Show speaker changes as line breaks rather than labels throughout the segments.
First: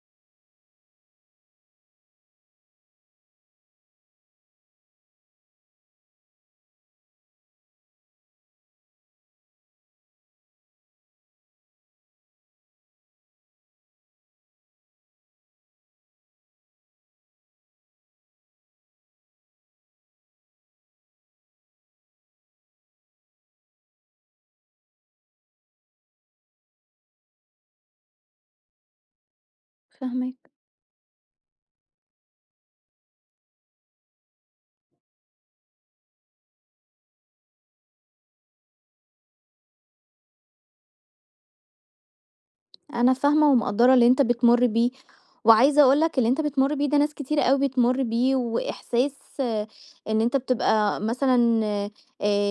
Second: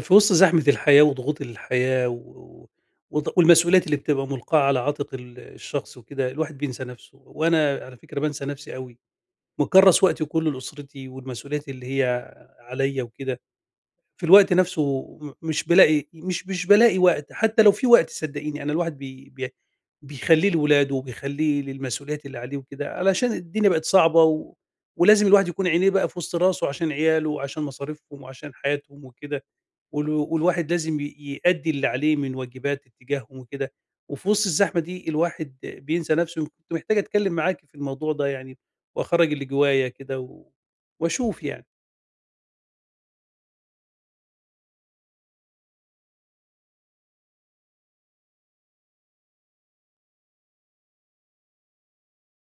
في وسط زحمة الحياة وضغوط الحياة والمسؤوليات اللي بتبقى ملقاة على عاتق الشخص وكده الواحد بينسى نفسه. وأنا على فكرة بنسى نفسي قوي، مكرس وقتي كله لأسرتي والمسؤوليات اللي هي عليا وكده. في الوقت نفسه مش بلاقي وقت، حتى لو في وقت صدقيني أنا الواحد بيخليه لولاده وبيخليه للمسؤوليات اللي عليه وكده، علشان الدنيا بقت صعبة ولازم الواحد يكون عينيه بقى في وسط راسه عشان عياله وعشان مصاريفهم وعشان حياتهم وكده. وال
فاهماك.
والواحد لازم يأدّي اللي عليه من واجبات اتجاههم وكده. وفي وسط الزحمة دي الواحد بينسى نَفْسه، كنت محتاج أتكلّم معاكِ في الموضوع ده يعني وأخرّج اللي جوايا كده وأشوف يعني.
أنا فاهمة ومقدّرة اللي أنت بتمُر بيه، وعايزة أقول لك اللي أنت بتمُر بيه ده ناس كتيرة أوي بتمُر بيه، وإحساس آه، إن أنت بتبقى مثلًا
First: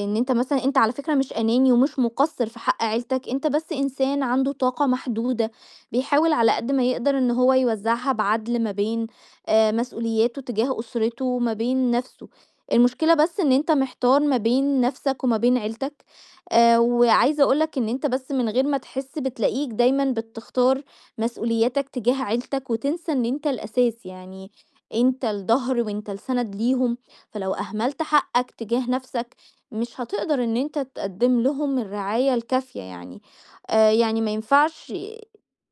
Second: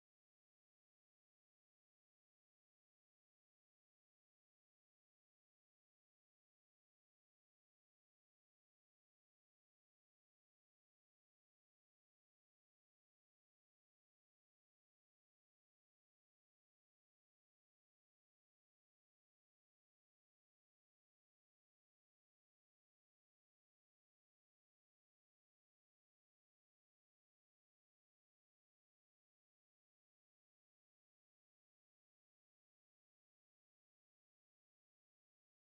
إن أنت مثلًا أنت على فكرة مش أناني ومش مُقصّر في حق عيلتك، أنت بس إنسان عنده طاقة محدودة، بيحاول على قد ما يقدر إن هو يوزّعها بعدل ما بين مسؤولياته تجاه أسرته وما بين نَفْسه. المشكلة بس إن أنت محتار ما بين نَفْسك وما بين عيلتك، وعايزة أقول لك إن أنت بس من غير ما تحس بتلاقيك دايمًا بتختار مسؤولياتك تجاه عيلتك وتنسى إن أنت الأساس، يعني أنت الضهر وأنت السند ليهم، فلو أهملت حقك تجاه نَفْسك مش هتقدر إن أنت تقدّم لهم الرعاية الكافية يعني. يعني ما ينفعش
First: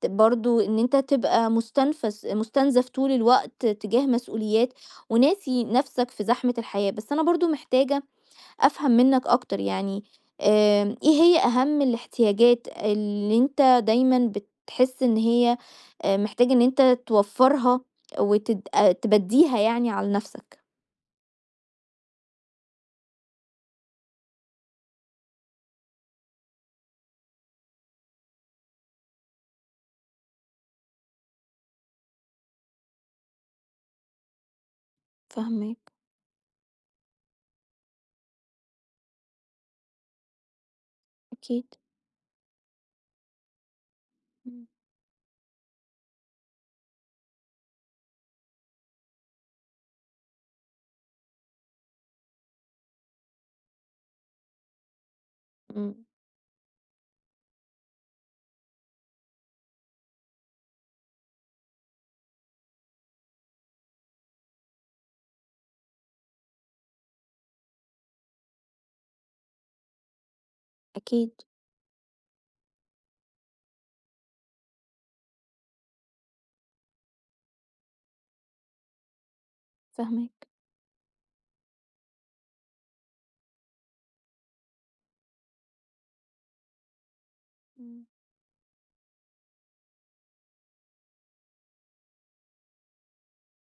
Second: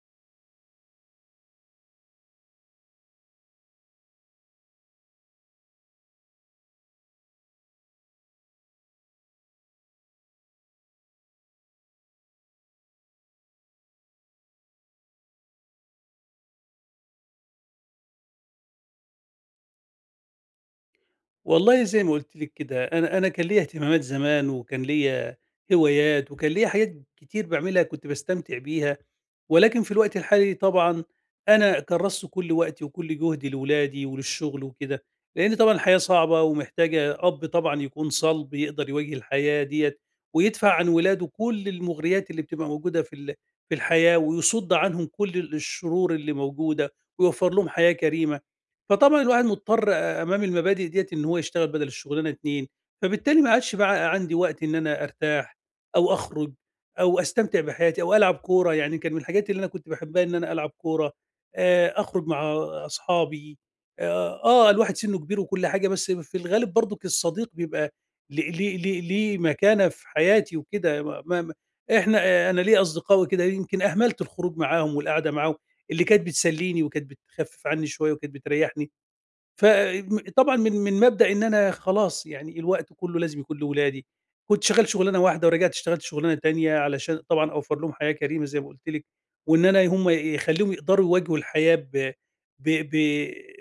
برضه إن أنت تبقى مُستنفس مُستنزف طول الوقت تجاه مسؤوليات وناسي نَفْسك في زحمة الحياة. بس أنا برضه محتاجة أفهم منّك أكتر يعني، إيه هي أهم الاحتياجات اللي أنت دايمًا بتحس إن هي محتاج إن أنت توفّرها وتد تبدّيها يعني على نَفْسك؟
والله زي ما قُلت لِك كده، أنا كان ليّا اهتمامات زمان، وكان ليّا هوايات، وكان ليّا حاجات كتير باعملها كنت باستمتع بيها. ولكن في الوقت الحالي طبعًا أنا كرّست كل وقتي وكل جهدي لولادي وللشغل وكده، لإن طبعًا
فاهماك،
الحياة صعبة ومحتاجة أب طبعًا يكون صلب يقدر يواجه الحياة ديّة، ويدفع عن ولاده
أكيد.
كل المغريات اللي بتبقى موجودة في في الحياة،
إمم.
ويصُد عنهم كل الشرور اللي موجودة، ويوفّر لهم حياة كريمة. فطبعًا الواحد مضطر أمام المبادئ ديّة إن هو يشتغل بدل الشغلانة 2، فبالتالي ما عادش بقى عندي وقت إن أنا أرتاح
إمم.
أو أخرج أو أستمتع بحياتي أو ألعب كورة، يعني كان من الحاجات اللي أنا كنت باحبها إن أنا ألعب كورة. أخرج مع أصحابي. آآ الواحد سِنّه كبير وكل حاجة، بس في الغالب برضُك الصديق بيبقى ليه مكانة في حياتي وكده. ما
أكيد،
ما ما إحنا أنا ليّا أصدقاء وكده يمكن أهملت الخروج معاهم والقعدة معاهم، اللي كانت بتسلّيني وكانت بتخفِّف عني شوية وكانت بتريّحني.
فاهماك.
طبعًا من مبدأ إن أنا خلاص يعني الوقت كُلّه لازم يكون لولادي، كنت شغّال شغلانة واحدة ورجعت اشتغلت شغلانة تانية علشان طبعًا أوفّر لهم
إمم.
حياة كريمة زي ما قُلت لِك، وإن أنا هم يخلّيهم يقدروا يواجهوا الحياة ب ب ب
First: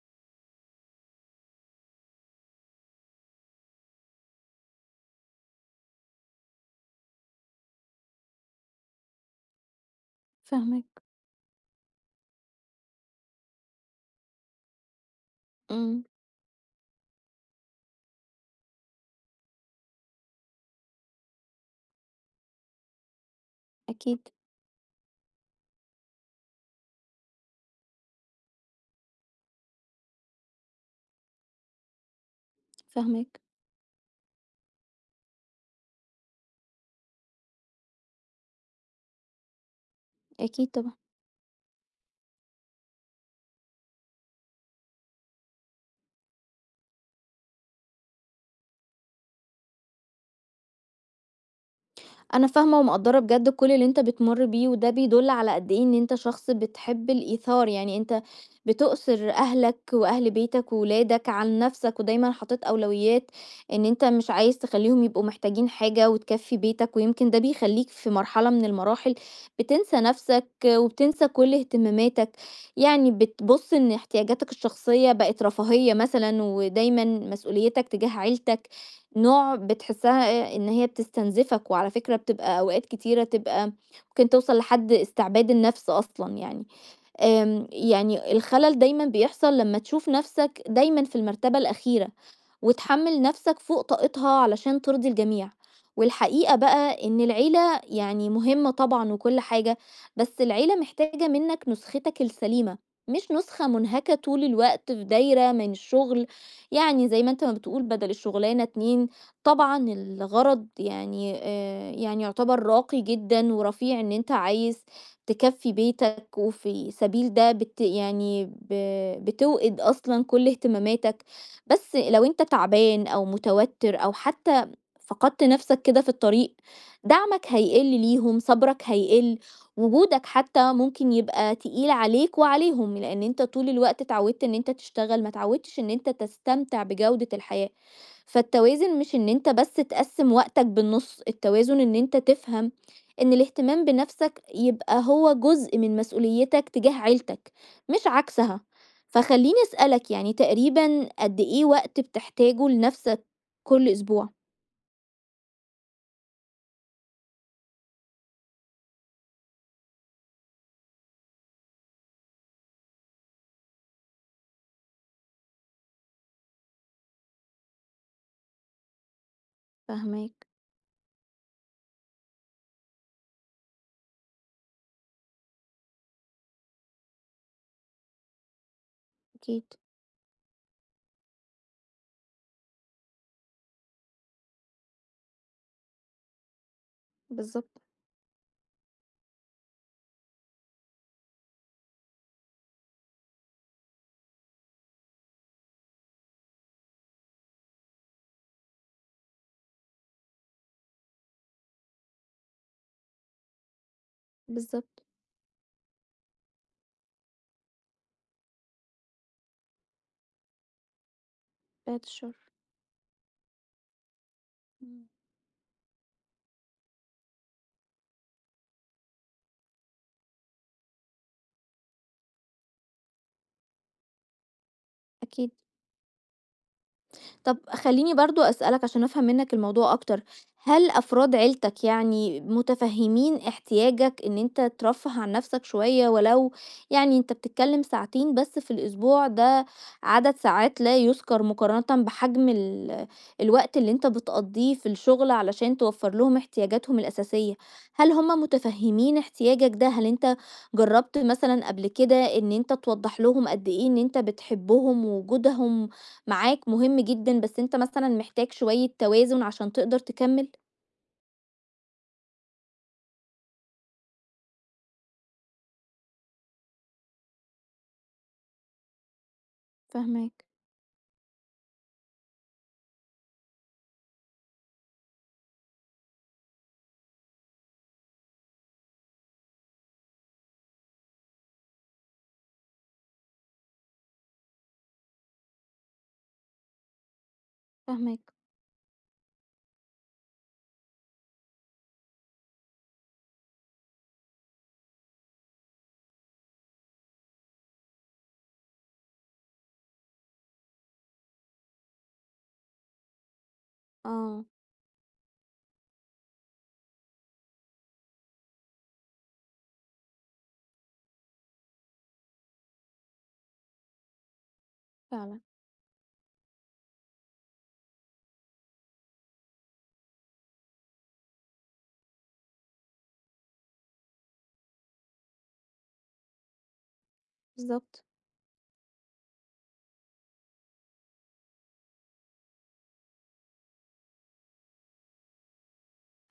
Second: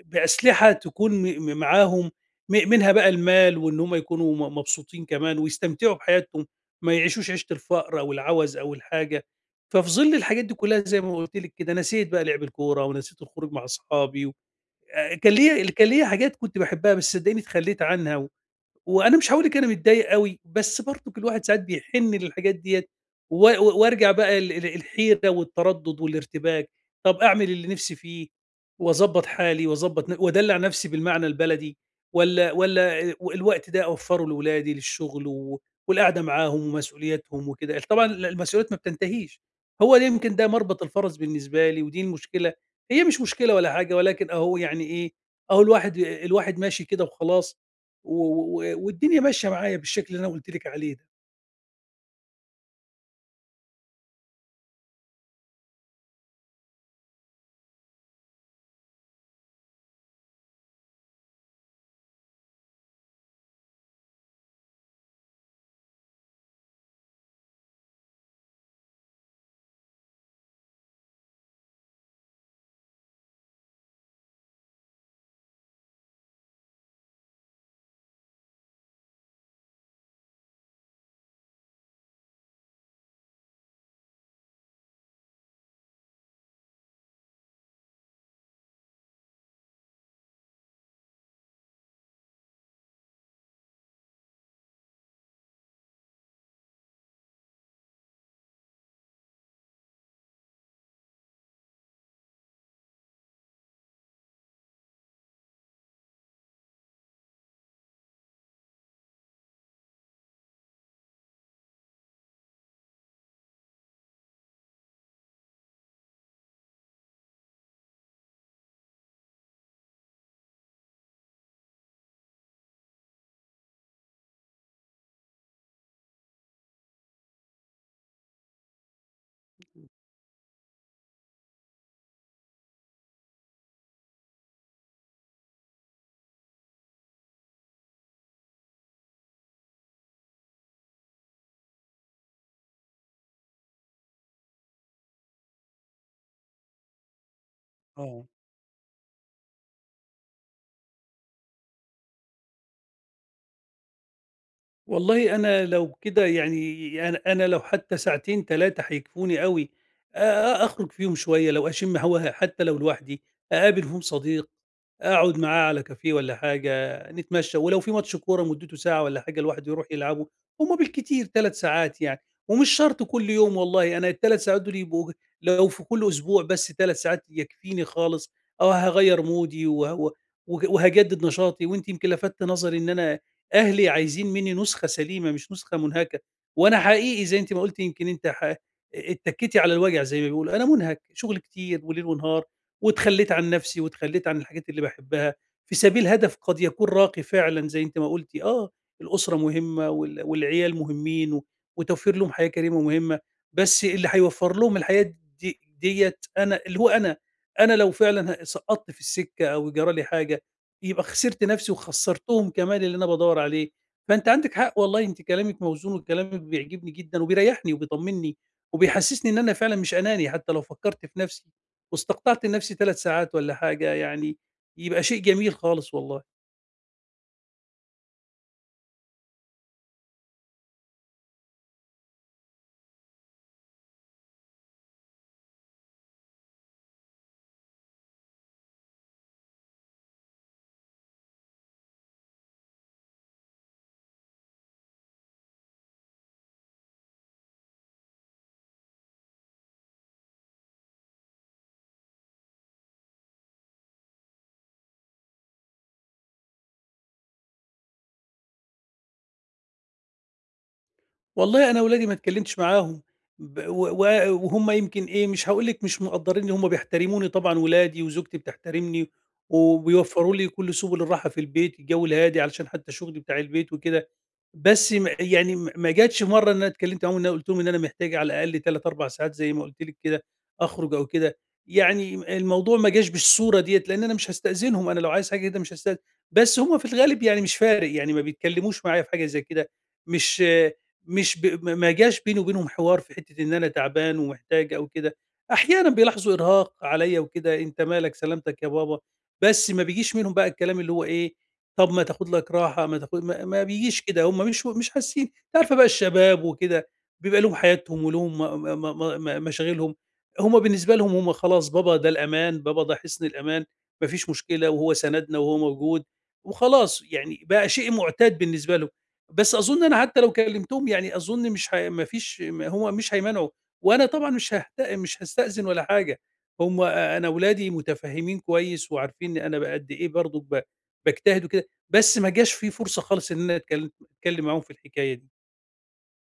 بأسلحة تكون م م معاهم. منها بقى المال وإن هم يكونوا مبسوطين كمان ويستمتعوا بحياتهم، ما يعيشوش عيشة الفقر أو العَوَز أو الحاجة. ففي ظِل الحاجات دي كُلّها زي
فاهماك،
ما قُلت لِك كده نسيت بقى لِعب الكورة ونسيت الخروج مع أصحابي. كان
إمم،
ليّا حاجات كنت باحبها بس صدّقيني اتخلّيت عنها. وأنا مش هاقول لِك أنا متضايق أوي، بس برضك الواحد ساعات بيحِن للحاجات ديّة. و و وارجع
أكيد،
بقى ال ال الحيرة والتردُّد والارتباك. طَب أعمل اللي نِفْسي فيه وأضبّط حالي وأضبّط ن وأدلّع نَفْسي بالمعنى البلدي، والّا
فاهماك،
الوقت ده أوفّره لولادي للشُغل والقعدة معاهم ومسؤولياتهم وكده. طبعًا المسؤوليات ما بتنتهيش، هو ده يمكن ده
أكيد
مربط
طبعًا.
الفَرَس بالنسبة لي ودي المشكلة. هي مش مشكلة ولا حاجة ولكن أهو يعني إيه، أهو الواحد ماشي كده وخلاص، و و والدنيا ماشية معايا بالشكل اللي أنا قُلت لِك عليه ده.
أنا فاهمة ومقدّرة بجد كل اللي أنت بتمُر بيه، وده بيدُل على قد إيه إن أنت شخص بتحب الإيثار، يعني أنت بتؤثر أهلك وأهل بيتك وولادك عن نَفْسك، ودايمًا حاطط أولويات إن أنت مش عايز تخلّيهم يبقوا محتاجين حاجة وتكفّي بيتك، ويمكن ده بيخلّيك في مرحلة من المراحل بتنسى نَفْسك وبتنسى كل اهتماماتك، يعني بتبُص إن احتياجاتك الشخصية بقت رفاهية مثلًا، ودايمًا مسؤوليتك تجاه عيلتك نوع بتحسّها إيه، إن هي بتستنزفك، وعلى فكرة بتبقى أوقات كتيرة تبقى ممكن توصل لحد استعباد النفس أصلًا يعني، يعني الخلل دايمًا بيحصل لمّا تشوف نفسك دايمًا في المرتبة الأخيرة. وتحمّل نَفْسك فوق طاقتها علشان ترضي الجميع. والحقيقة بقى إن العيلة يعني مهمة طبعًا وكل حاجة، بس العيلة محتاجة منّك نسختك السليمة، مش نسخة مُنهكة طول الوقت في دايرة من الشغل، يعني زي ما أنت ما بتقول بدل الشغلانة 2. طبعًا الغرض يعني يعني يُعتبر راقي جدًا ورفيع إن أنت عايز تكفّي بيتك وفي سبيل ده يعني بتوقِد أصلًا كل اهتماماتك. بس لو أنت تعبان أو متوتر أو حتى فقدت نفسك كده في الطريق، دعمك هيقل ليهم، صبرك هيقل، وجودك حتى ممكن يبقى تقيل عليك وعليهم، لأن أنت طول الوقت اتعودت إن أنت تشتغل ما اتعودتش إن أنت تستمتع بجودة الحياة. فالتوازن مش إن أنت بس تقسم وقتك بالنص، التوازن إن أنت تفهم إن الاهتمام بنفسك يبقى هو جزء من مسؤوليتك تجاه عيلتك، مش
آه.
عكسها. فخلّيني أسألك يعني تقريبًا قد إيه وقت بتحتاجه لنَفْسك كل أسبوع؟
والله أنا لو كده يعني أنا لو حتى ساعتين 3 هيكفوني أوي. أخرج فيهم شوية، لو أشم هوا حتى لو لوحدي، أقابل فيهم صديق. أقعد معاه على كافيه والّا حاجة، نتمشى ولو في ماتش كورة مدته ساعة والّا حاجة الواحد يروح يلعبه.
فاهماك،
هم بالكتير 3 ساعات يعني، ومش شرط كل يوم والله، أنا ال3 ساعات دول يبقوا لو في كل أسبوع بس 3 ساعات يكفيني خالص. آه، هاغيّر
أكيد،
مودي وه و وج وهاجدد نشاطي. وأنتِ يمكن لفتّ نظري إن أنا أهلي عايزين مني نسخة سليمة مش نسخة منهكة، وأنا حقيقي زي أنتِ ما
بالضبط،
قُلتِ يمكن أنتِ ح اتّكيتِ على الوجع زي ما بيقولوا. أنا مُنهك، شغل كتير وليل ونهار. واتخلّيت عن نفسي، واتخلّيت عن الحاجات اللي باحبها، في سبيل هدف قد يكون راقي فعلًا زي أنتِ ما قُلتِ آه. الأسرة مهمة والعيال مهمين وتوفير لهم حياة كريمة مهمة. بس اللي هيوفّر لهم
بالضبط،
الحياة ديّة أنا اللي هو أنا. أنا لو فعلًا سقطت في السكة أو جرى لي حاجة، يبقى خسرت نفسي
بعد الشر،
وخسّرتهم كمان اللي أنا بادوّر عليه. فأنتِ عندِك حق
إمم.
والله، أنتِ كلامِك موزون وكلامِك بيعجبني جدًا وبيريّحني وبيطمّني، وبيحسّسني إن أنا فعلًا مش أناني حتى لو فكّرت في نفسي. واستقطعت لنفسي 3 ساعات والّا حاجة يعني، يبقى شيء
أكيد.
جميل خالص والله.
طب خلّيني برضه أسألك عشان أفهم منّك الموضوع أكتر، هل أفراد عيلتك يعني متفهمين احتياجك إن أنت ترفّه عن نَفْسك شوية ولو يعني أنت بتتكلّم ساعتين بس في الأسبوع، ده عدد ساعات لا يُذكر مقارنةً بحجم الوقت اللي أنت بتقضّيه في الشغل علشان توفّر لهم احتياجاتهم الأساسية، هل هم متفهمين احتياجك ده؟ هل أنت جرّبت مثلًا قبل كده إن أنت توضّح لهم قد إيه إن أنت بتحبهم ووجودهم معاك مهم جدًا، بس أنت مثلًا محتاج شوية توازن عشان تقدر تكمّل.
والله أنا ولادي ما اتكلمتش معاهم. ب و و وهُم يمكن إيه، مش هاقول لِك مش مقدّرينّي، هُم بيحترموني طبعًا ولادي وزوجتي بتحترمني، وبيوفّروا
فاهماك،
لي كل سُبل الراحة في البيت، الجو الهادي علشان حتى شغلي بتاع البيت وكده. بس م يعني م ما جاتش مرّة إن أنا اتكلمت معاهم إن أنا قُلت لهم إن أنا محتاج على الأقل 3، 4 ساعات زي ما قُلت لِك كده أخرج أو كده. يعني الموضوع ما جاش بالصورة ديّة، لإن أنا مش هاستأذنهم، أنا لو عايز حاجة كده مش هاستأذن. بس هُم في الغالب يعني مش فارق، يعني ما
فاهماك.
بيتكلموش معايا في حاجة زي كده. مش مش ب ما ما جاش بيني وبينهم حوار في حتّة إن أنا تعبان ومحتاج أو كده. أحيانًا بيلاحظوا إرهاق عليَّ وكده، أنت مالك سلامتك يا بابا. بس ما بيجيش منهم بقى الكلام اللي هو إيه، طب ما تاخد لك راحة، ما تاخد ما ما بيجيش كده،
آه،
هم مش حاسين، أنت عارفة بقى الشباب وكده. بيبقى لهم حياتهم ولهم مشاغلهم. هم بالنسبة لهم هم خلاص بابا ده الأمان، بابا ده حصن الأمان، ما فيش مشكلة وهو سندنا
فعلًا،
وهو موجود. وخلاص يعني بقى شيء مُعتاد بالنسبة لهم. بس أظن أنا حتى لو كلمتهم يعني أظن مش هي ما فيش هم مش هيمنعوا. وأنا طبعًا مش هاستأذن ولا حاجة. هم أ أنا ولادي
بالضبط.
متفهمين كويس وعارفين ان أنا قد إيه برضه باجتهد وكده. بس ما جاش في فرصة خالص إن أنا أتكلم معاهم في الحكاية دي.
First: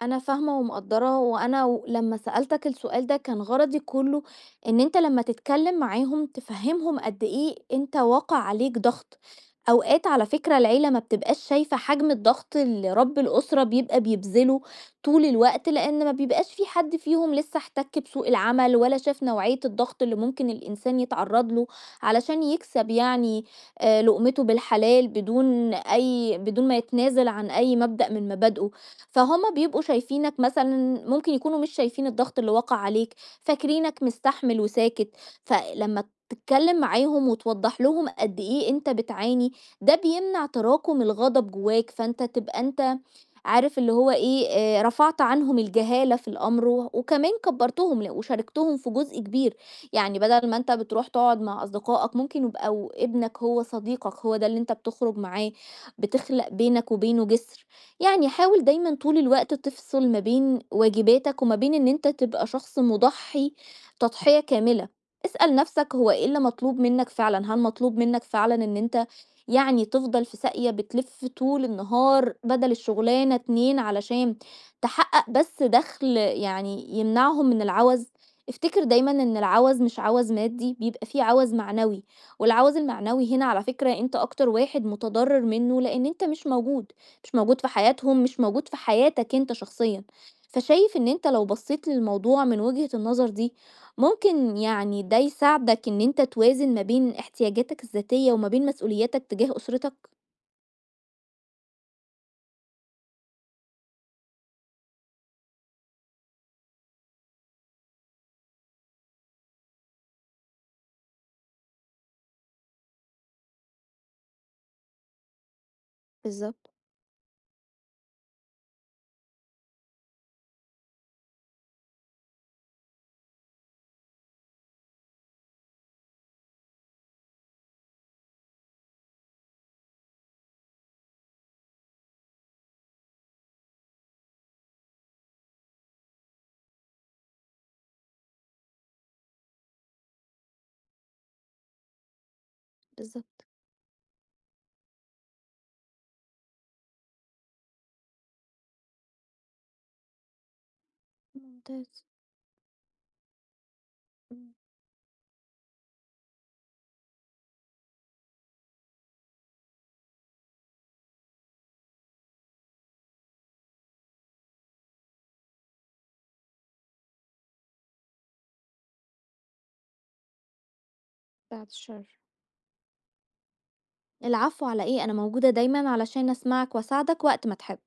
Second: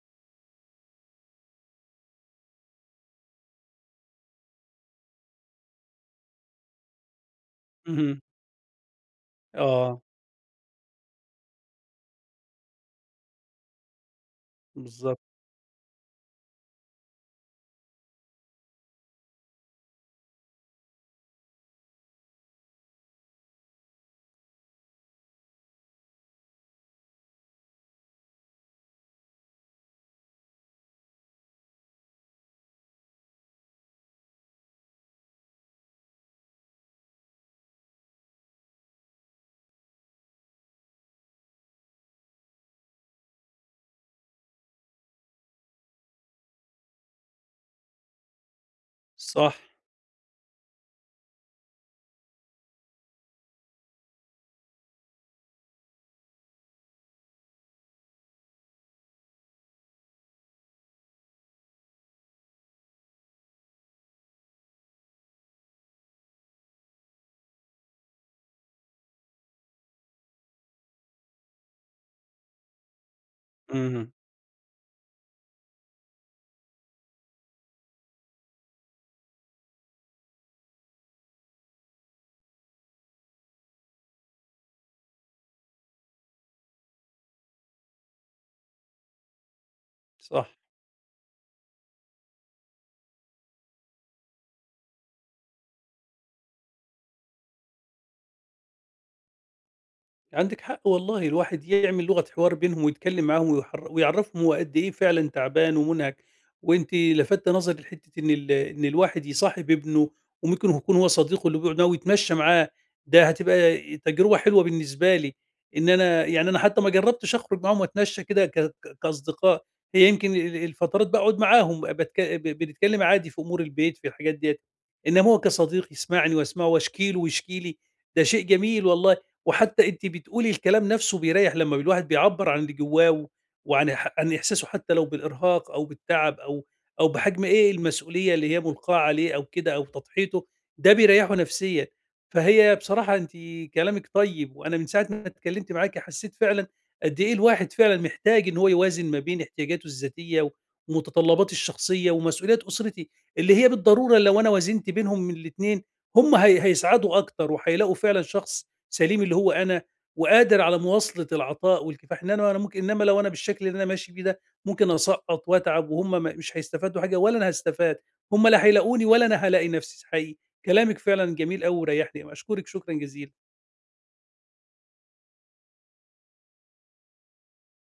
أنا فاهمة ومقدّرة، وأنا لمّا سألتك السؤال ده كان غرضي كُلّه إن أنت لمّا تتكلّم معاهم تفهّمهم قد إيه أنت
اهم.
واقع عليك ضغط،
آه،
أوقات على فكرة العيلة ما بتبقاش شايفة حجم الضغط اللي رب الأسرة بيبقى بيبذله
بالضبط،
طول الوقت، لإن ما بيبقاش في حد فيهم لسه احتَك بسوق العمل ولا شاف نوعية الضغط اللي ممكن الإنسان يتعرّض له علشان يكسب يعني لقمته بالحلال بدون بدون ما يتنازل عن أي مبدأ من مبادئه، فهُم بيبقوا شايفينك مثلًا ممكن يكونوا مش شايفين الضغط اللي وقع عليك، فاكرينك مستحمل وساكت، فلمّا تتكلم معاهم وتوضّح لهم قد إيه أنت بتعاني، ده بيمنع تراكم الغضب جواك، فأنت تبقى أنت عارف اللي هو إيه، رفعت عنهم الجهالة في الأمر، و وكمان كبّرتهم وشاركتهم في جزء كبير،
صح،
يعني بدل ما أنت بتروح تقعد مع أصدقائك ممكن يبقوا ابنك هو صديقك، هو ده اللي أنت بتخرج معاه، بتخلق بينك وبينه جسر. يعني حاول دايمًا طول الوقت تفصل ما بين واجباتك وما بين إن أنت تبقى شخص مُضحّي تضحية كاملة، اسأل نفْسك هو إيه اللي مطلوب منك فعلًا، هل مطلوب منك فعلًا إن أنت يعني تفضل في ساقية بتلِف طول النهار بدل الشغلانة 2
اهم،
علشان تحقق بس دخْل يعني يمنعهم من العَوَز؟ افتكر دايمًا إن العَوَز مش عَوَز مادي، بيبقى في عَوَز معنوي، والعَوَز المعنوي هنا على فكرة أنت أكتر واحد متضرر منه لإن أنت مش موجود. مش موجود في حياتهم، مش موجود في حياتك أنت شخصيًا،
صح.
فشايف إن أنت لو بصيت للموضوع من وجهة النظر دي، ممكن يعني ده يساعدك إن أنت توازن ما بين احتياجاتك الذاتية وما بين مسؤولياتك تجاه أسرتك؟
عندِك حق والله، الواحد يعمل لغة حوار بينهم ويتكلّم معاهم ويعرّفهم هو قد إيه فعلًا تعبان ومُنهَك. وأنتِ لفتّ نظري لحتّة إن الواحد يصاحب ابنه وممكن يكون هو صديقه اللي بيقعد معاه ويتمشّى معاه، ده هتبقى تجربة حلوة بالنسبة لي. إن أنا يعني أنا
بالضبط،
حتّى ما جرّبتش أخرج معاهم وأتمشّى كده ك ك كأصدقاء، هي يمكن الفترات باقعد معاهم باتك ب بنتكلّم عادي في أمور البيت في الحاجات ديّة، إنّما هو كصديق يسمعني وأسمعه واشكي له ويشكي لي. ده شيء جميل والله. وحتى أنتِ بتقولي الكلام نفسه بيريّح لمّا الواحد بيعبّر عن اللي جوّاه و وعن ح عن إحساسه حتى لو بالإرهاق أو بالتعب أو بحجم المسؤولية اللي هي مُلقاة عليه أو كده أو تضحيته، ده بيريّحه نفسيًا. فهي بصراحة أنتِ
بالضبط.
كلامِك طيب، وأنا من ساعة ما اتكلمت معاكِ حسيت فعلًا قد إيه الواحد فعلًا محتاج إن هو يوازن ما بين احتياجاته الذاتية ومتطلباتي
ممتاز.
الشخصية ومسؤوليات أسرتي، اللي هي بالضرورة لو أنا
إمم،
وازنت بينهم من الاتنين هم هيسعدوا أكتر وهيلاقوا فعلًا شخص سليم اللي هو أنا وقادر على مواصلة العطاء والكفاح، إنما لو أنا بالشكل اللي أنا ماشي بيه ده ممكن أسقّط وأتعب وهُم مش هيستفادوا حاجة ولا أنا هاستفاد، هُم لا هيلاقوني ولا أنا هالاقي نفسي حقيقي. كلامِك فعلًا جميل
بعد
أوي
الشر.
وريّحني، أشكرِك شكرًا جزيلًا.
العفو على إيه، أنا موجودة دايمًا علشان أسمعك وأساعدك وقت ما تحب.